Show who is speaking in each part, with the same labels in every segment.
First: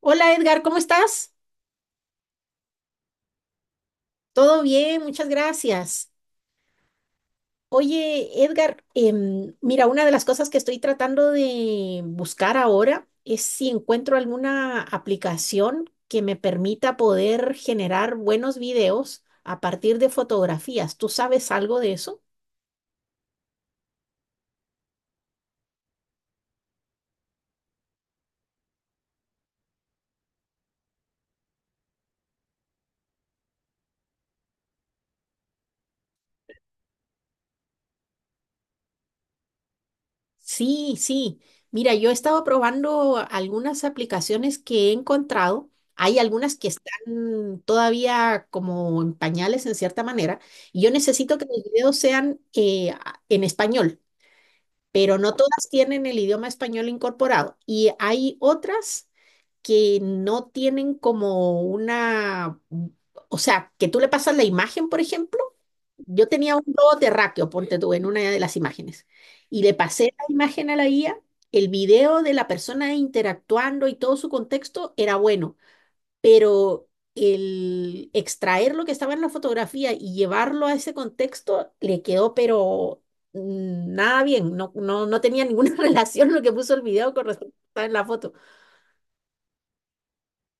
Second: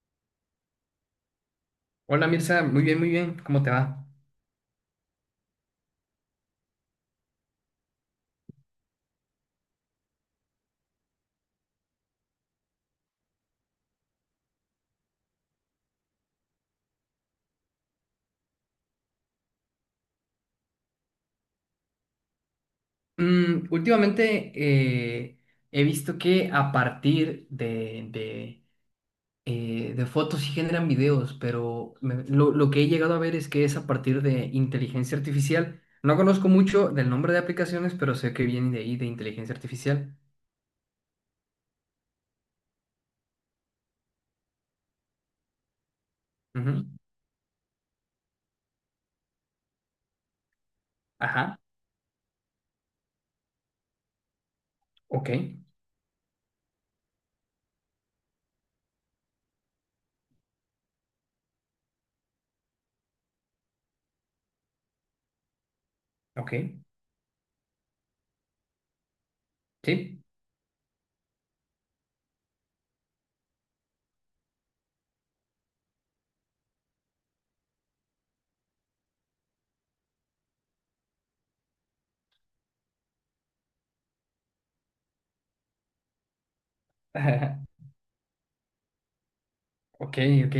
Speaker 1: Hola Edgar, ¿cómo estás?
Speaker 2: Hola Mirza, muy bien, ¿cómo te va?
Speaker 1: Todo bien, muchas gracias. Oye, Edgar, mira, una de las cosas que estoy tratando de buscar ahora es si encuentro alguna aplicación que me permita poder generar buenos videos a partir de fotografías. ¿Tú sabes algo de eso?
Speaker 2: Últimamente he visto que a partir de de fotos sí generan videos, pero lo que he llegado a ver es que es a partir de inteligencia artificial. No conozco mucho del nombre de aplicaciones, pero sé que viene de ahí, de inteligencia artificial.
Speaker 1: Sí, sí. Mira, yo he estado probando algunas aplicaciones que he encontrado. Hay algunas que
Speaker 2: Ujú.
Speaker 1: están todavía como en pañales en cierta manera. Y yo necesito que
Speaker 2: Ajá,
Speaker 1: los videos sean en español, pero
Speaker 2: ok,
Speaker 1: no todas tienen el idioma español incorporado. Y hay otras que no tienen como una, o sea, que tú le pasas la imagen, por ejemplo yo
Speaker 2: ok,
Speaker 1: tenía un globo terráqueo, ponte tú, en una de las imágenes. Y le pasé
Speaker 2: sí.
Speaker 1: la imagen a la guía, el video de la persona interactuando y todo su contexto era bueno, pero el extraer lo que estaba en la fotografía y llevarlo a ese contexto le quedó, pero nada bien, no, no, no tenía ninguna relación lo que puso el video con respecto a lo que estaba en la foto.
Speaker 2: Ok, ok.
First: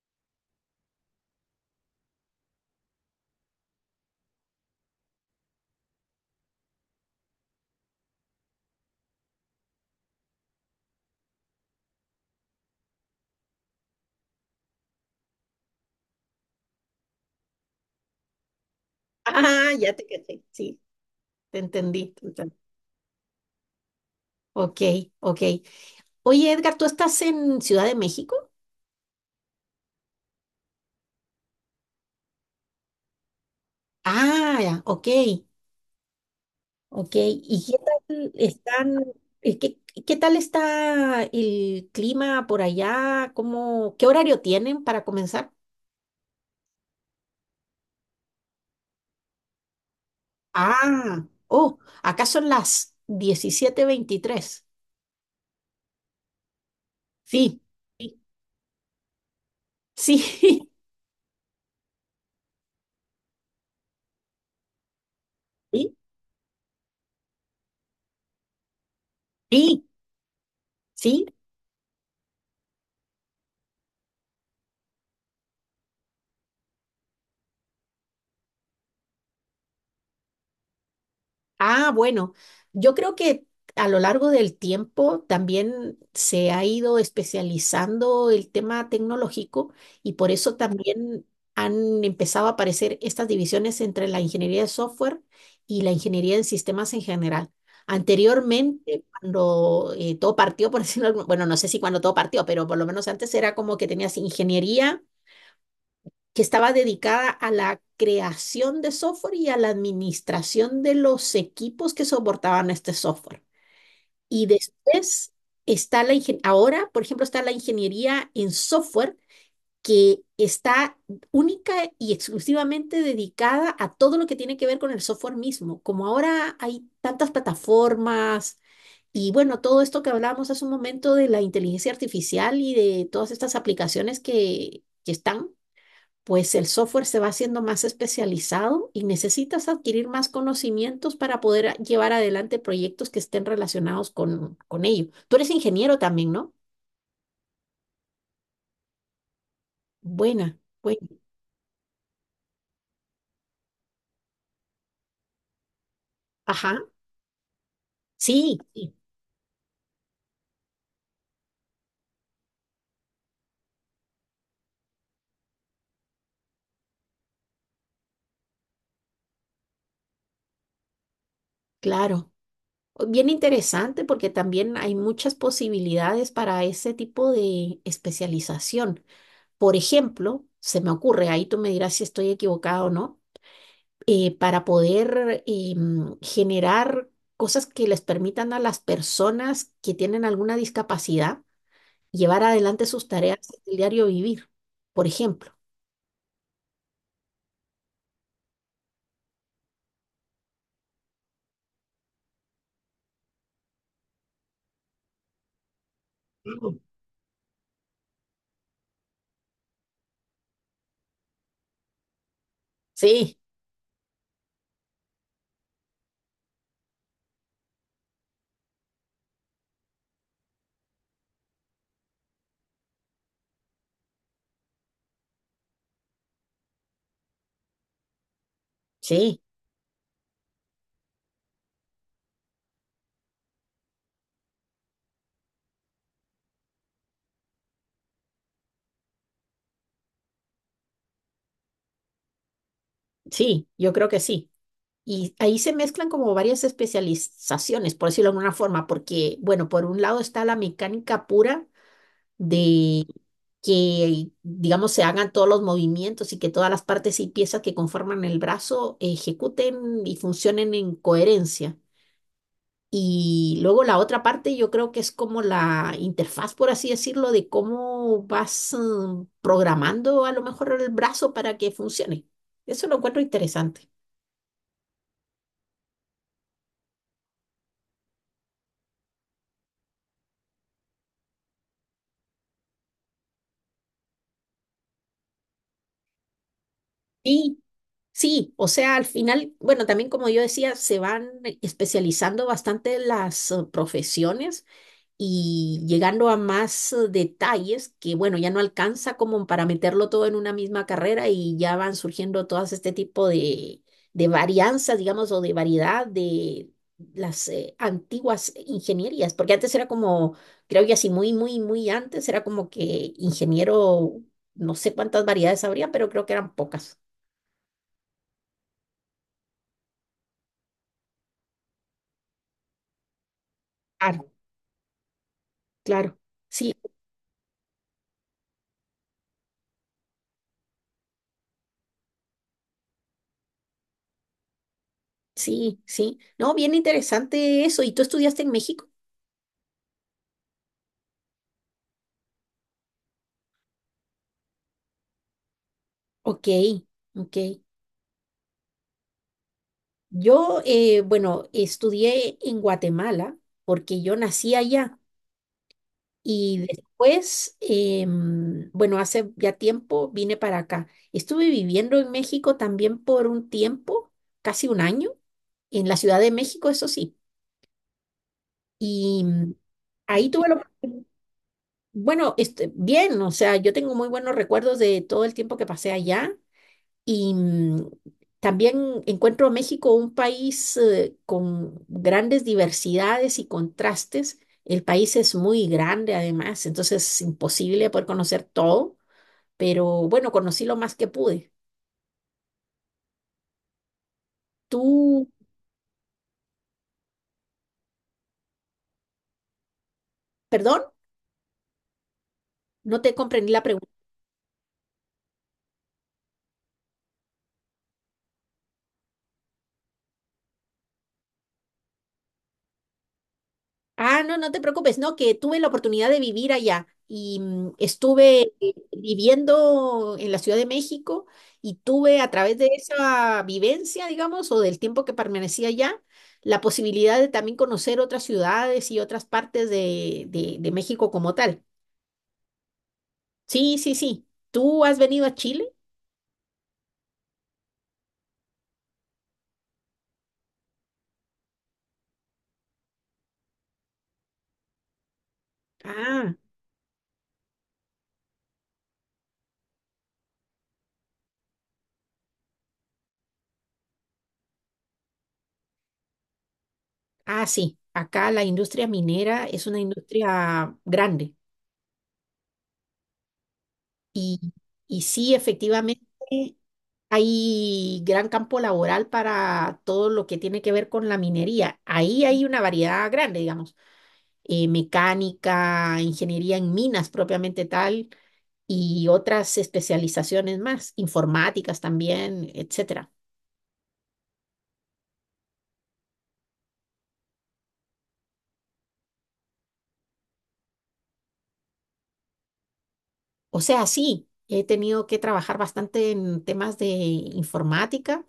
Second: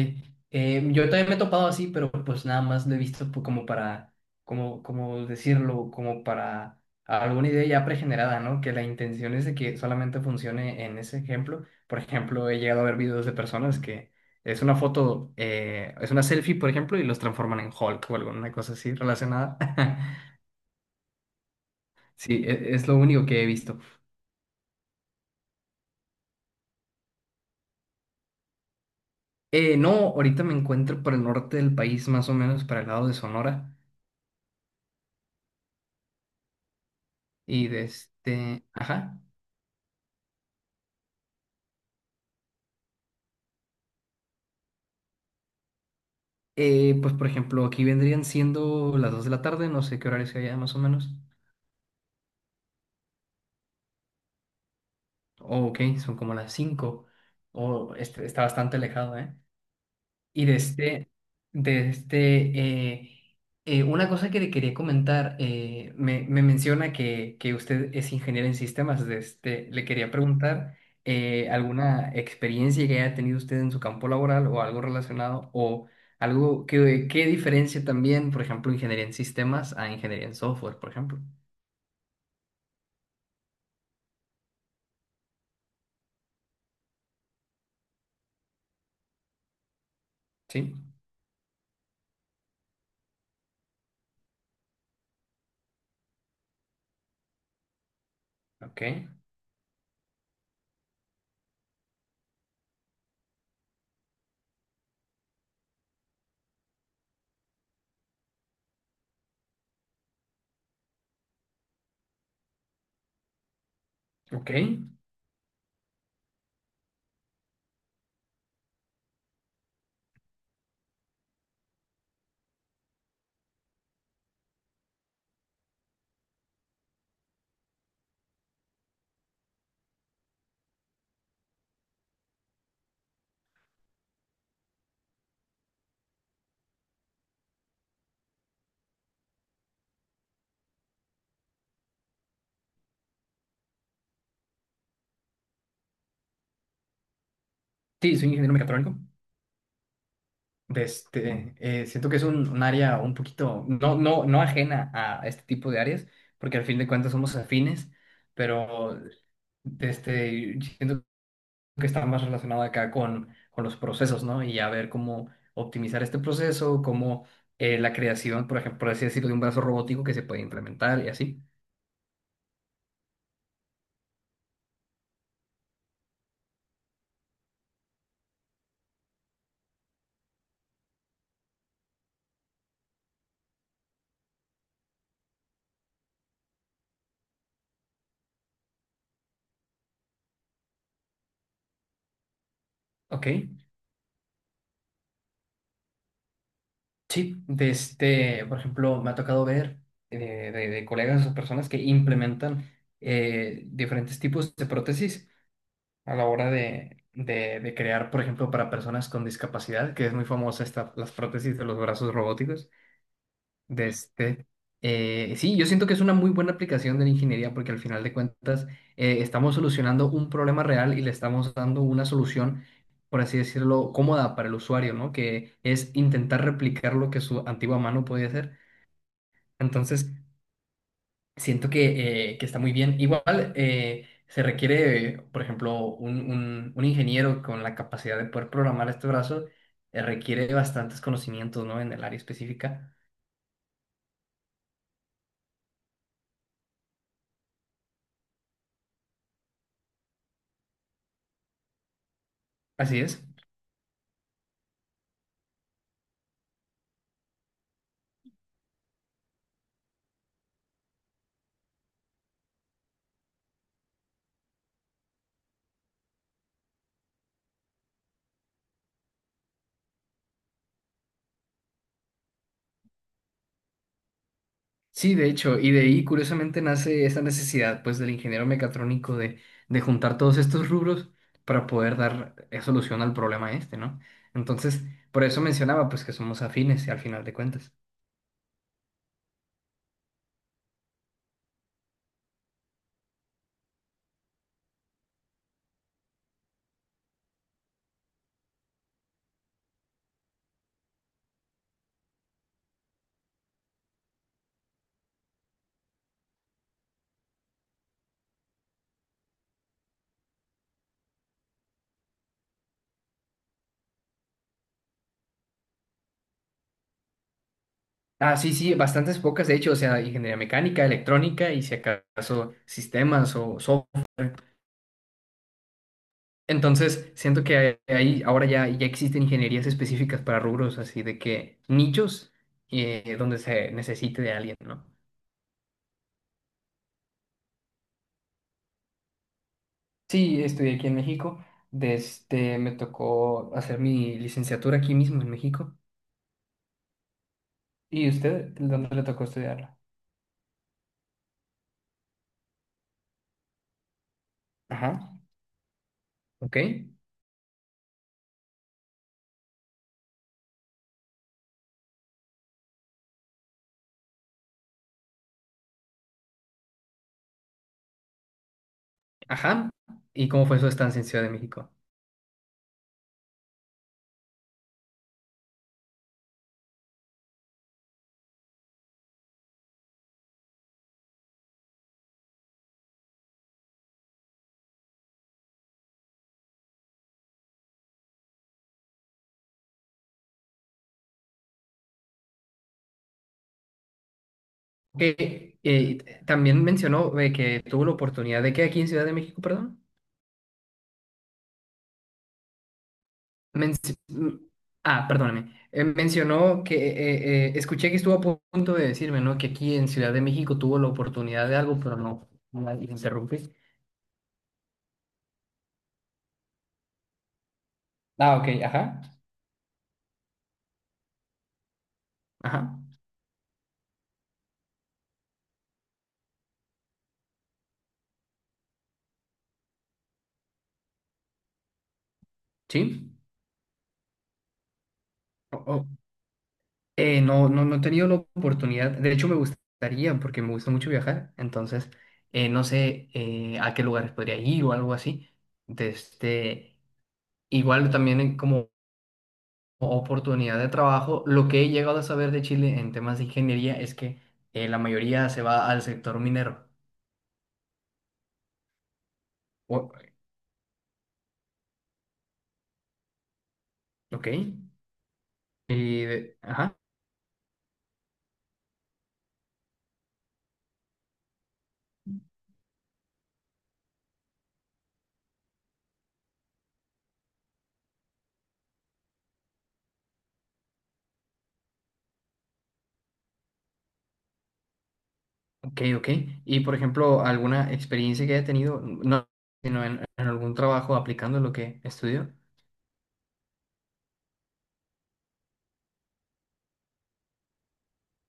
Speaker 2: Yo también me he topado así, pero pues nada más lo he visto como para, como, como decirlo, como para alguna idea ya pregenerada, ¿no? Que la intención es de que solamente funcione en ese ejemplo. Por ejemplo, he llegado a ver videos de personas que es una foto, es una selfie, por ejemplo, y los transforman en Hulk o alguna cosa así relacionada.
Speaker 1: Ah, ya te caché, sí, te entendí, te
Speaker 2: Sí,
Speaker 1: entendí.
Speaker 2: es lo único que he visto.
Speaker 1: Ok, ok. Oye, Edgar, ¿tú estás en Ciudad de México?
Speaker 2: No, ahorita me encuentro por el norte del país, más o menos para el lado de Sonora.
Speaker 1: Ah, ya, ok, ok. ¿Y
Speaker 2: Y
Speaker 1: qué
Speaker 2: de
Speaker 1: tal
Speaker 2: este,
Speaker 1: están,
Speaker 2: ajá.
Speaker 1: eh, qué, qué tal está el clima por allá? ¿Cómo, qué horario tienen para comenzar?
Speaker 2: Pues por ejemplo, aquí vendrían siendo las 2 de la tarde, no sé qué horario sea allá más o menos.
Speaker 1: Ah, oh, acá son las 17:23.
Speaker 2: Oh, ok, son como las cinco.
Speaker 1: Sí,
Speaker 2: O
Speaker 1: sí,
Speaker 2: este, está bastante alejado, ¿eh? Y
Speaker 1: sí,
Speaker 2: de este, una cosa que le quería comentar,
Speaker 1: sí,
Speaker 2: me menciona que usted es ingeniero en sistemas, de este,
Speaker 1: sí,
Speaker 2: le quería preguntar
Speaker 1: sí.
Speaker 2: alguna experiencia que haya tenido usted en su campo laboral o algo relacionado o algo que diferencia también, por ejemplo, ingeniería en sistemas a ingeniería en software, por ejemplo.
Speaker 1: Ah, bueno, yo creo que a lo largo del tiempo también se ha ido especializando el tema tecnológico y por eso
Speaker 2: Sí,
Speaker 1: también han empezado a aparecer estas divisiones entre la ingeniería de software y la ingeniería en sistemas en general.
Speaker 2: ok,
Speaker 1: Anteriormente, cuando todo partió, por decirlo, bueno, no sé si cuando todo partió, pero por lo menos antes era como que tenías ingeniería que estaba dedicada a la creación de software y a la administración de los equipos que soportaban este software. Y
Speaker 2: ok.
Speaker 1: después ahora, por ejemplo, está la ingeniería en software que está única y exclusivamente dedicada a todo lo que tiene que ver con el software mismo. Como ahora hay tantas plataformas y bueno, todo esto que hablábamos hace un momento de la inteligencia artificial y de todas estas aplicaciones que están, pues el software se va haciendo más especializado y necesitas adquirir más conocimientos para poder llevar adelante proyectos que estén relacionados con ello. Tú eres ingeniero también, ¿no?
Speaker 2: Sí, soy ingeniero mecatrónico.
Speaker 1: Buena,
Speaker 2: De
Speaker 1: buena.
Speaker 2: este, siento que es un área un poquito, no, no, no ajena a este tipo de áreas, porque al
Speaker 1: Ajá.
Speaker 2: fin de cuentas somos afines,
Speaker 1: Sí, sí,
Speaker 2: pero de este, siento que está más relacionado acá con los procesos, ¿no? Y a ver cómo optimizar este proceso, cómo la creación, por ejemplo, por así decirlo, de un brazo robótico que se puede implementar y así.
Speaker 1: claro. Oh, bien interesante porque también hay muchas posibilidades para ese tipo de especialización. Por ejemplo, se me ocurre, ahí tú me dirás si estoy equivocado o no para poder generar cosas que les permitan a las personas que tienen alguna discapacidad llevar adelante sus
Speaker 2: Ok,
Speaker 1: tareas del diario vivir, por ejemplo.
Speaker 2: sí, de este, por ejemplo, me ha tocado ver de colegas o personas que implementan diferentes tipos de prótesis a la hora
Speaker 1: Ujú.
Speaker 2: de crear, por ejemplo, para personas con discapacidad, que es muy famosa esta, las prótesis de los brazos robóticos.
Speaker 1: Sí,
Speaker 2: De este, sí, yo siento que es una muy buena aplicación de la ingeniería porque al final de cuentas estamos solucionando un problema real y le estamos dando una solución, por así decirlo, cómoda para el usuario, ¿no? Que es intentar replicar lo que su antigua mano podía hacer.
Speaker 1: sí,
Speaker 2: Entonces, siento que está muy bien. Igual se requiere, por ejemplo, un ingeniero con la capacidad de poder programar este brazo, requiere bastantes conocimientos, ¿no? En el área específica.
Speaker 1: sí, yo creo que sí. Y ahí se mezclan como varias especializaciones, por decirlo de alguna forma, porque, bueno, por un lado está la mecánica pura
Speaker 2: Así
Speaker 1: de
Speaker 2: es.
Speaker 1: que, digamos, se hagan todos los movimientos y que todas las partes y piezas que conforman el brazo ejecuten y funcionen en coherencia. Y luego la otra parte yo creo que es como la interfaz, por así decirlo, de cómo vas programando a lo mejor el brazo para que funcione. Eso lo encuentro interesante.
Speaker 2: Sí, de hecho, y de ahí curiosamente nace esa necesidad, pues, del ingeniero mecatrónico de juntar todos estos rubros para poder dar solución al problema este, ¿no? Entonces, por eso mencionaba, pues, que somos afines al final de
Speaker 1: Sí,
Speaker 2: cuentas.
Speaker 1: sí, o sea, al final, bueno, también como yo decía, se van especializando bastante las profesiones y llegando a más detalles que, bueno, ya no alcanza como para meterlo todo en una misma carrera y ya van surgiendo todas este tipo de varianzas, digamos, o de variedad de las antiguas ingenierías, porque antes era como, creo que así muy, muy, muy antes era como que ingeniero, no sé cuántas variedades habría, pero creo que eran pocas.
Speaker 2: Ah, sí, sí, bastantes pocas, de hecho, o sea, ingeniería mecánica, electrónica y si acaso sistemas o software.
Speaker 1: Claro, claro. Sí,
Speaker 2: Entonces, siento que ahí ahora ya, ya existen ingenierías específicas para rubros, así de que nichos donde se necesite de alguien, ¿no?
Speaker 1: sí, sí. No, bien interesante eso. ¿Y tú estudiaste en México?
Speaker 2: Sí, estudié aquí en México, desde me tocó hacer mi licenciatura aquí mismo en México.
Speaker 1: Ok, ok.
Speaker 2: ¿Y usted dónde le tocó estudiarla?
Speaker 1: Yo, bueno, estudié en Guatemala porque yo nací allá
Speaker 2: Ajá, ok,
Speaker 1: y después, bueno, hace ya tiempo vine para acá. Estuve viviendo en México también por un tiempo, casi un año, en la Ciudad de México, eso sí. Y
Speaker 2: ajá. ¿Y
Speaker 1: ahí
Speaker 2: cómo
Speaker 1: tuve
Speaker 2: fue
Speaker 1: lo...
Speaker 2: su estancia en Ciudad de México?
Speaker 1: Bueno, este, bien, o sea, yo tengo muy buenos recuerdos de todo el tiempo que pasé allá. Y también encuentro a México un país con grandes diversidades y contrastes. El país es muy grande además, entonces es imposible poder conocer todo, pero bueno, conocí lo más que pude. Tú,
Speaker 2: Que también mencionó que tuvo la oportunidad de que aquí en Ciudad de México, perdón.
Speaker 1: perdón, no te comprendí la pregunta.
Speaker 2: Menci- mm, ah, perdóname. Mencionó que escuché que estuvo a punto de decirme, ¿no? Que aquí en Ciudad de México tuvo la oportunidad de algo, pero no. No la le interrumpí.
Speaker 1: Ah, no, no te preocupes, no, que tuve la oportunidad de vivir allá y
Speaker 2: Ah, ok,
Speaker 1: estuve
Speaker 2: ajá.
Speaker 1: viviendo en la Ciudad de México y tuve a través de
Speaker 2: Ajá.
Speaker 1: esa vivencia, digamos, o del tiempo que permanecí allá, la posibilidad de también conocer otras ciudades y otras partes de México como tal.
Speaker 2: Sí.
Speaker 1: Sí, sí, sí. ¿Tú has venido a
Speaker 2: O-
Speaker 1: Chile?
Speaker 2: o- no, no, no he tenido la oportunidad. De hecho, me gustaría, porque me gusta mucho viajar. Entonces, no sé a qué lugares podría ir o algo así. De
Speaker 1: Ah,
Speaker 2: este. Igual también como oportunidad de trabajo. Lo que he llegado a saber de Chile en temas de ingeniería es que la mayoría se va al sector minero.
Speaker 1: ah, sí. Acá la industria minera es una
Speaker 2: O-
Speaker 1: industria grande
Speaker 2: ok.
Speaker 1: y, y sí,
Speaker 2: Y
Speaker 1: efectivamente.
Speaker 2: ajá,
Speaker 1: Hay gran campo laboral para todo lo que tiene que ver con la minería. Ahí hay una variedad grande, digamos, mecánica, ingeniería en minas propiamente tal y otras especializaciones más, informáticas también, etcétera.
Speaker 2: ok, ok. Y por ejemplo, alguna experiencia que haya tenido, no, sino en algún trabajo aplicando lo que estudió.
Speaker 1: O sea, sí, he tenido que trabajar bastante en temas de informática.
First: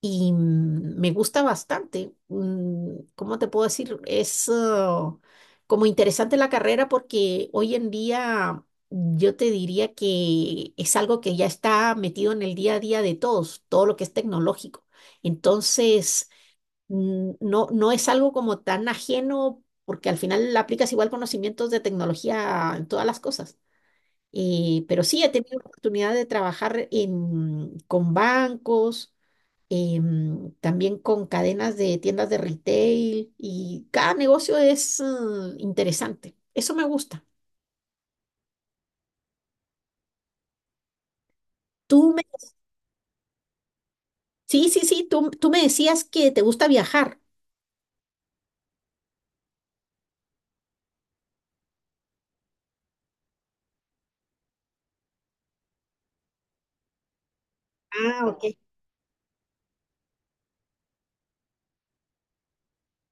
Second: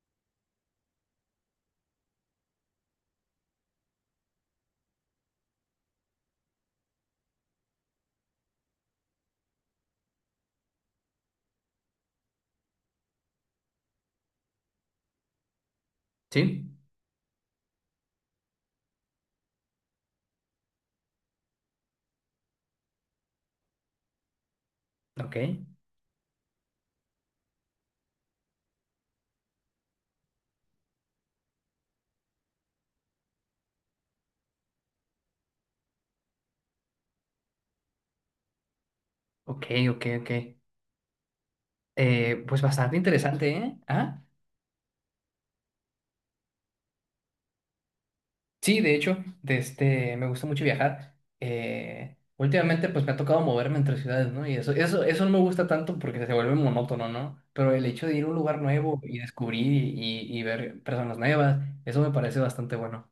Speaker 1: Y me gusta bastante. ¿Cómo te puedo decir? Es como interesante la carrera porque hoy en día yo te diría que es algo que ya está metido en el día a día de todos, todo lo que es tecnológico. Entonces,
Speaker 2: Sí,
Speaker 1: no, no es algo como tan ajeno porque al final aplicas igual conocimientos de tecnología en todas las cosas. Pero sí, he
Speaker 2: ok,
Speaker 1: tenido oportunidad de trabajar con bancos también con cadenas de tiendas de retail y cada negocio es interesante. Eso me gusta.
Speaker 2: ok, ok, ok.
Speaker 1: Tú me,
Speaker 2: Pues bastante interesante, ¿eh? ¿Ah?
Speaker 1: sí, sí, sí, tú me decías que te gusta viajar.
Speaker 2: Sí, de hecho, de este, me gusta mucho viajar. Últimamente, pues me ha tocado moverme entre ciudades, ¿no? Y eso no me gusta tanto porque se vuelve monótono, ¿no? Pero el hecho de
Speaker 1: Ah,
Speaker 2: ir a un
Speaker 1: ok.
Speaker 2: lugar nuevo y descubrir y, y ver personas nuevas, eso me parece bastante bueno.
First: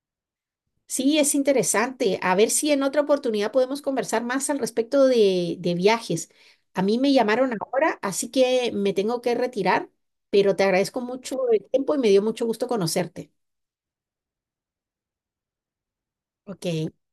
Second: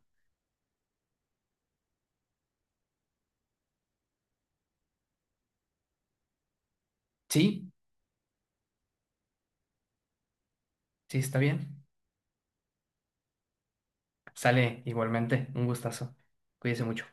Speaker 1: Sí, es interesante. A ver si en otra oportunidad podemos conversar más al respecto de viajes. A mí me llamaron
Speaker 2: Sí,
Speaker 1: ahora, así que me tengo que retirar, pero te agradezco
Speaker 2: sí, está
Speaker 1: mucho el
Speaker 2: bien.
Speaker 1: tiempo y me dio mucho gusto conocerte.
Speaker 2: Sale igualmente, un gustazo. Cuídese
Speaker 1: Ok.
Speaker 2: mucho.